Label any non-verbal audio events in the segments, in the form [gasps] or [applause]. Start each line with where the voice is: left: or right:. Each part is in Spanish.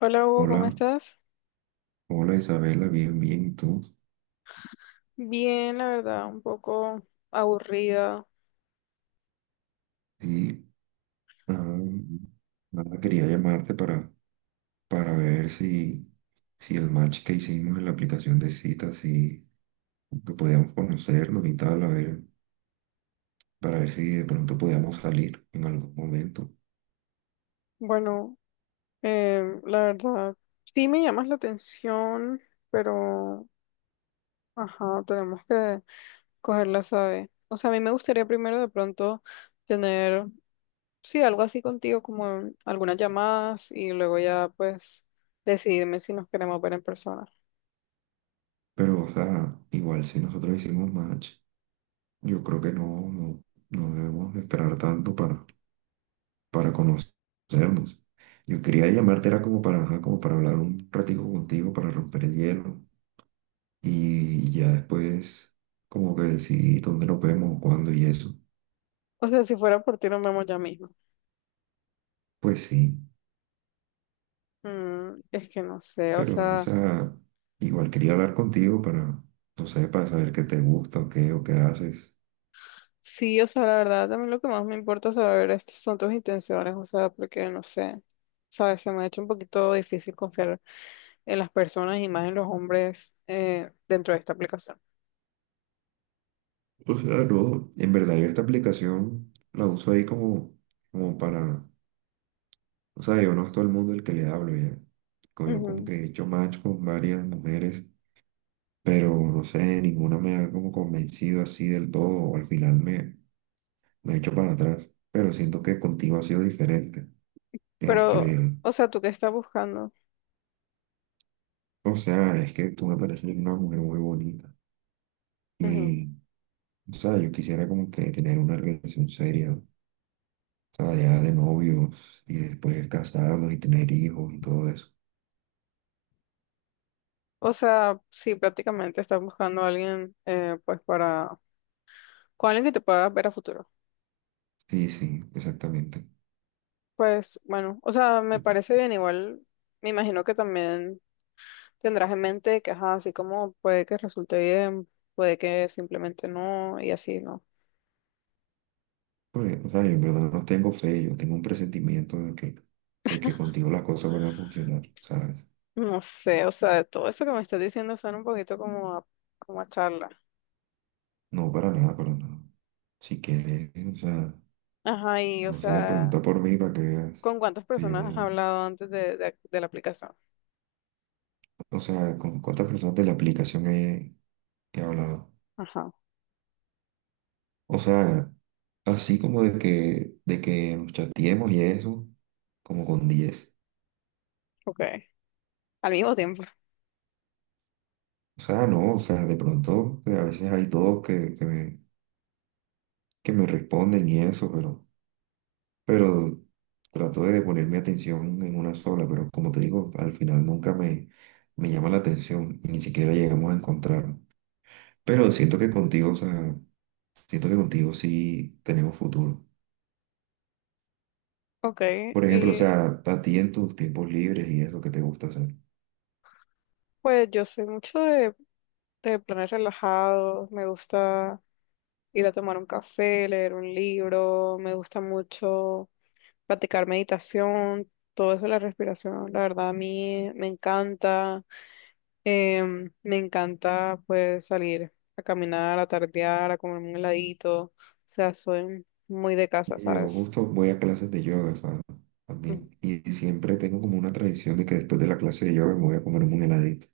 left: Hola Hugo,
right: Hola,
left: ¿cómo estás?
right: hola Isabela, bien, bien, ¿y tú?
left: Bien, la verdad, un poco aburrida.
right: Sí, ah, nada, quería llamarte para ver si el match que hicimos en la aplicación de citas, si que podíamos conocernos y tal, a ver, para ver si de pronto podíamos salir en algún momento.
left: Bueno, la verdad, sí me llamas la atención, pero, ajá, tenemos que cogerla, sabe. O sea, a mí me gustaría primero de pronto tener, sí, algo así contigo, como en algunas llamadas y luego ya, pues, decidirme si nos queremos ver en persona.
right: Pero, o sea, igual si nosotros hicimos match, yo creo que no debemos esperar tanto para conocernos. Yo quería llamarte, era como para, ajá, como para hablar un ratico contigo, para romper el hielo. Y ya después, como que decidí dónde nos vemos, cuándo y eso.
left: O sea, si fuera por ti, nos vemos ya mismo.
right: Pues sí,
left: Es que no sé, o
right: pero, o
left: sea...
right: sea, igual quería hablar contigo para, no sé, para saber qué te gusta o qué haces.
left: Sí, o sea, la verdad, también lo que más me importa saber es, son tus intenciones, o sea, porque no sé, sabes, se me ha hecho un poquito difícil confiar en las personas y más en los hombres dentro de esta aplicación.
right: O sea, no, en verdad yo esta aplicación la uso ahí como, como para, o sea, yo no es todo el mundo el que le hablo ya. Como yo como
left: Ujú.
right: que he hecho match con varias mujeres, pero no sé, ninguna me ha como convencido así del todo, o al final me echo para atrás, pero siento que contigo ha sido diferente.
left: Pero,
right: Este,
left: o sea, ¿tú qué estás buscando?
right: o sea, es que tú me pareces una mujer muy bonita
left: Ujú.
right: y, o sea, yo quisiera como que tener una relación seria, o sea, ya de novios y después casarnos y tener hijos y todo eso.
left: O sea, sí, prácticamente estás buscando a alguien, pues, para, con alguien que te pueda ver a futuro.
right: Sí, sí, exactamente.
left: Pues, bueno, o sea, me parece bien, igual, me imagino que también. Tendrás en mente que, ajá, así como puede que resulte bien, puede que simplemente no, y así, ¿no?
right: Pues, o sea, yo en verdad no tengo fe, yo tengo un presentimiento de que contigo las cosas van a funcionar, ¿sabes?
left: No sé, o sea, todo eso que me estás diciendo suena un poquito como a, como a charla.
right: No, para nada, para nada. Si quieres, o sea,
left: Ajá, y, o
right: no sé,
left: sea,
right: pregunta por mí para que veas.
left: ¿con cuántas personas has
right: Yo
left: hablado antes de la aplicación?
right: O sea, ¿con cuántas personas de la aplicación he hablado?
left: Ajá,
right: O sea, así como de que nos chateemos y eso, como con 10.
left: ok. Al mismo tiempo.
right: O sea, no, o sea, de pronto que a veces hay dos que me responden y eso, pero trato de poner mi atención en una sola, pero como te digo, al final nunca me llama la atención y ni siquiera llegamos a encontrarnos. Pero siento que contigo, o sea, siento que contigo sí tenemos futuro.
left: Ok,
right: Por ejemplo, o
left: y
right: sea, a ti en tus tiempos libres y eso que te gusta hacer.
left: pues yo soy mucho de planes relajados, me gusta ir a tomar un café, leer un libro, me gusta mucho practicar meditación, todo eso, de la respiración, la verdad a mí me encanta, me encanta pues salir a caminar, a tardear, a comer un heladito, o sea, soy muy de casa,
right: Y yo
left: ¿sabes?
right: justo voy a clases de yoga, ¿sabes? Sea,
left: Mm,
right: también. Y siempre tengo como una tradición de que después de la clase de yoga me voy a comer un heladito.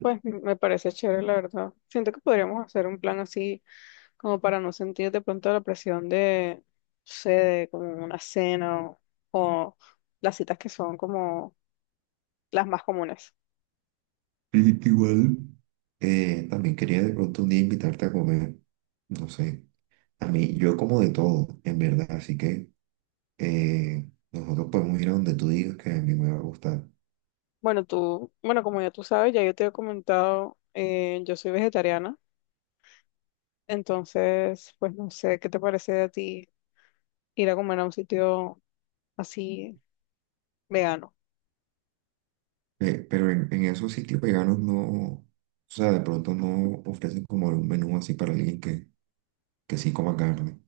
left: Me parece chévere, la verdad. Siento que podríamos hacer un plan así como para no sentir de pronto la presión de, no sé, de como una cena o las citas que son como las más comunes.
right: Y igual. También quería de pronto un día invitarte a comer. No sé. A mí, yo como de todo, en verdad. Así que nosotros podemos ir a donde tú digas que a mí me va a gustar.
left: Bueno, tú, bueno, como ya tú sabes, ya yo te he comentado, yo soy vegetariana, entonces, pues no sé, ¿qué te parece a ti ir a comer a un sitio así vegano?
right: Pero en esos sitios veganos no, o sea, de pronto no ofrecen como un menú así para alguien que sí coma carne.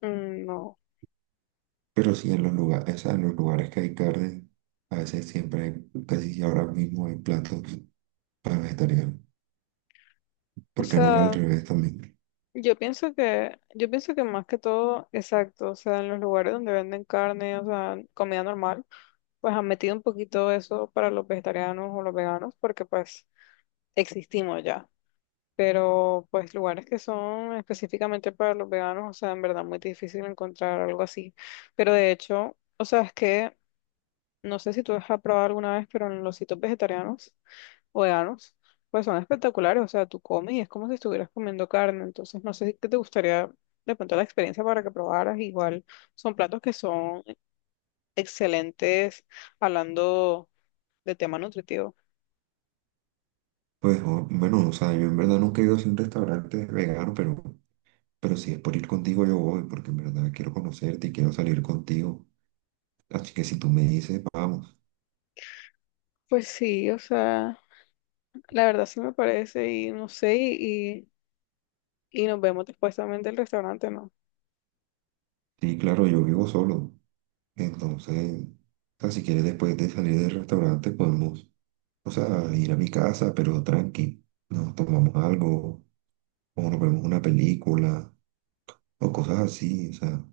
left: Mm, no,
right: Pero sí en los lugares, o sea, en los lugares que hay carne, a veces siempre hay, casi si ahora mismo hay platos para vegetarianos,
left: o
right: porque no es al
left: sea,
right: revés también.
left: yo pienso que más que todo, exacto, o sea, en los lugares donde venden carne, o sea, comida normal, pues han metido un poquito eso para los vegetarianos o los veganos, porque pues existimos ya. Pero pues lugares que son específicamente para los veganos, o sea, en verdad muy difícil encontrar algo así. Pero de hecho, o sea, es que no sé si tú has probado alguna vez, pero en los sitios vegetarianos o veganos, pues son espectaculares, o sea, tú comes y es como si estuvieras comiendo carne, entonces no sé si qué te gustaría de pronto la experiencia para que probaras, igual son platos que son excelentes hablando de tema nutritivo.
right: Pues bueno, o sea, yo en verdad nunca he ido a un restaurante vegano, pero si es por ir contigo yo voy, porque en verdad quiero conocerte y quiero salir contigo. Así que si tú me dices, vamos.
left: Pues sí, o sea, la verdad sí me parece y no sé, y nos vemos después también del restaurante, ¿no?
right: Sí, claro, yo vivo solo. Entonces, o sea, si quieres después de salir del restaurante podemos, o sea, ir a mi casa, pero tranqui. Nos tomamos algo como nos vemos una película o cosas así, o sea,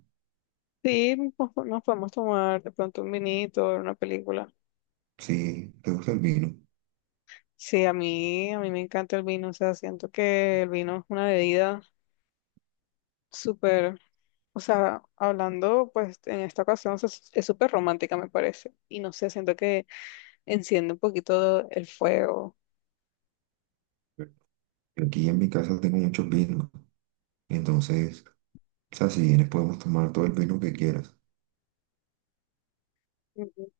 left: Sí, nos, po- nos podemos tomar de pronto un vinito, una película.
right: sí, te gusta el vino.
left: Sí, a mí me encanta el vino, o sea, siento que el vino es una bebida súper, o sea, hablando pues en esta ocasión, o sea, es súper romántica me parece, y no sé, siento que enciende un poquito el fuego.
right: Aquí en mi casa tengo muchos vinos, entonces, o sea, si vienes podemos tomar todo el vino que quieras.
left: Ujú.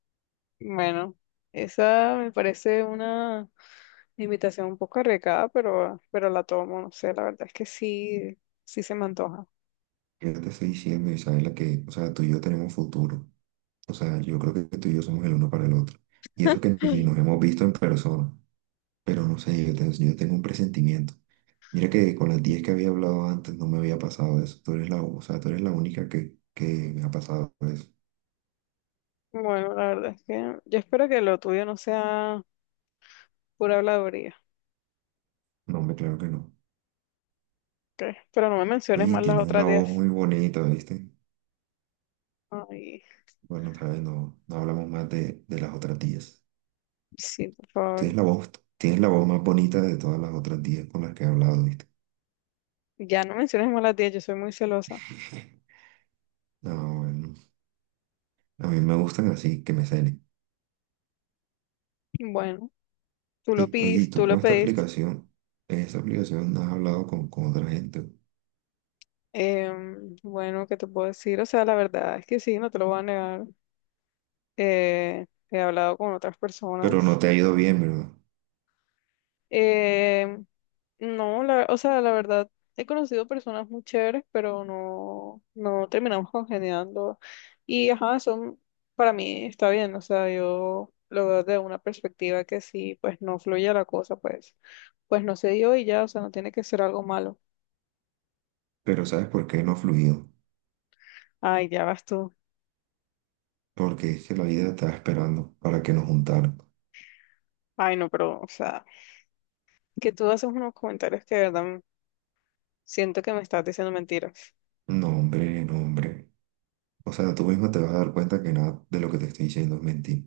left: Bueno, esa me parece una invitación un poco arriesgada, pero la tomo, no sé, la verdad es que sí, sí se me antoja.
right: Yo te estoy diciendo, Isabela, que, o sea, tú y yo tenemos futuro. O sea, yo creo que tú y yo somos el uno para el otro. Y eso que ni nos
left: [laughs]
right: hemos visto en persona, pero no sé, yo tengo un presentimiento. Mira que con las 10 que había hablado antes no me había pasado eso. Tú eres la, o sea, tú eres la única que me ha pasado eso.
left: Bueno, la verdad es que yo espero que lo tuyo no sea pura habladuría,
right: No, me claro que no.
left: ¿ok? Pero no me menciones
right: Oye,
left: más las
right: tienes
left: otras
right: una voz
left: 10.
right: muy bonita, ¿viste?
left: Ay,
right: Bueno, sabes, no, no hablamos más de las otras tías.
left: sí, por favor.
right: Tienes la voz, tienes la voz más bonita de todas las otras tías con las que he hablado, ¿viste?
left: Ya no menciones más las 10, yo soy muy celosa.
right: No, bueno, a mí me gustan así, que me celen.
left: Bueno, tú lo
right: Y, oye, ¿y
left: pediste, tú
right: tú
left: lo
right: con esta
left: pediste.
right: aplicación, en esta aplicación no has hablado con otra gente,
left: Bueno, ¿qué te puedo decir? O sea, la verdad es que sí, no te lo voy a negar. He hablado con otras
right: pero no
left: personas.
right: te ha ido bien, ¿verdad?
left: Eh, no, o sea, la verdad, he conocido personas muy chéveres, pero no, no terminamos congeniando. Y ajá, son, para mí está bien, o sea, yo lo veo desde una perspectiva que si pues no fluye la cosa, pues no se dio y ya, o sea, no tiene que ser algo malo.
right: Pero ¿sabes por qué no ha fluido?
left: Ay, ya vas tú.
right: Porque es que la vida estaba esperando para que nos juntaran.
left: Ay, no, pero, o sea, que tú haces unos comentarios que de verdad m- siento que me estás diciendo mentiras.
right: No, hombre, no, hombre. O sea, tú mismo te vas a dar cuenta que nada de lo que te estoy diciendo es mentira.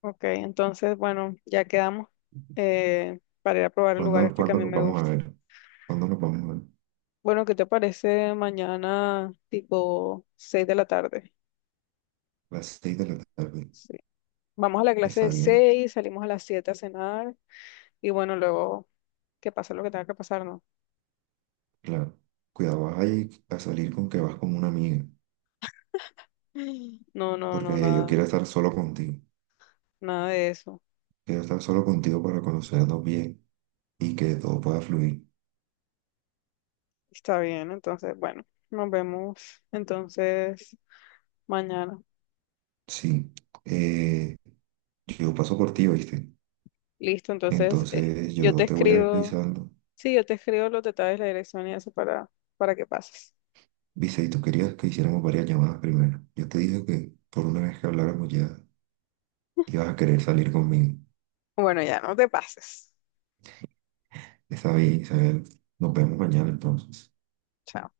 left: Ok, entonces, bueno, ya quedamos para ir a probar el lugar
right: ¿Cuándo,
left: este que a
right: cuándo
left: mí
right: nos
left: me
right: vamos a
left: gusta.
right: ver? ¿Cuándo nos vamos a ver?
left: Bueno, ¿qué te parece mañana tipo 6 de la tarde?
right: Las 6:00 de la tarde.
left: Sí. Vamos a la clase
right: Está
left: de
right: bien,
left: 6, salimos a las 7 a cenar y bueno, luego que pase lo que tenga que pasar, ¿no?
right: claro. Cuidado, vas a ir a salir con que vas con una amiga,
left: [laughs] [gasps] No, no, no,
right: porque yo
left: nada,
right: quiero estar solo contigo.
left: nada de eso.
right: Quiero estar solo contigo para conocernos bien y que todo pueda fluir.
left: Está bien, entonces, bueno, nos vemos entonces mañana.
right: Sí, eh, yo paso por ti, ¿oíste?
left: Listo, entonces
right: Entonces
left: yo
right: yo
left: te
right: te voy
left: escribo,
right: avisando.
left: sí, yo te escribo los detalles, la dirección y eso para que pases.
right: Viste, y tú querías que hiciéramos varias llamadas primero. Yo te dije que por una vez que habláramos ya ibas a querer salir conmigo.
left: Bueno, ya no te pases.
right: Está bien, Isabel. Nos vemos mañana entonces.
left: Chao.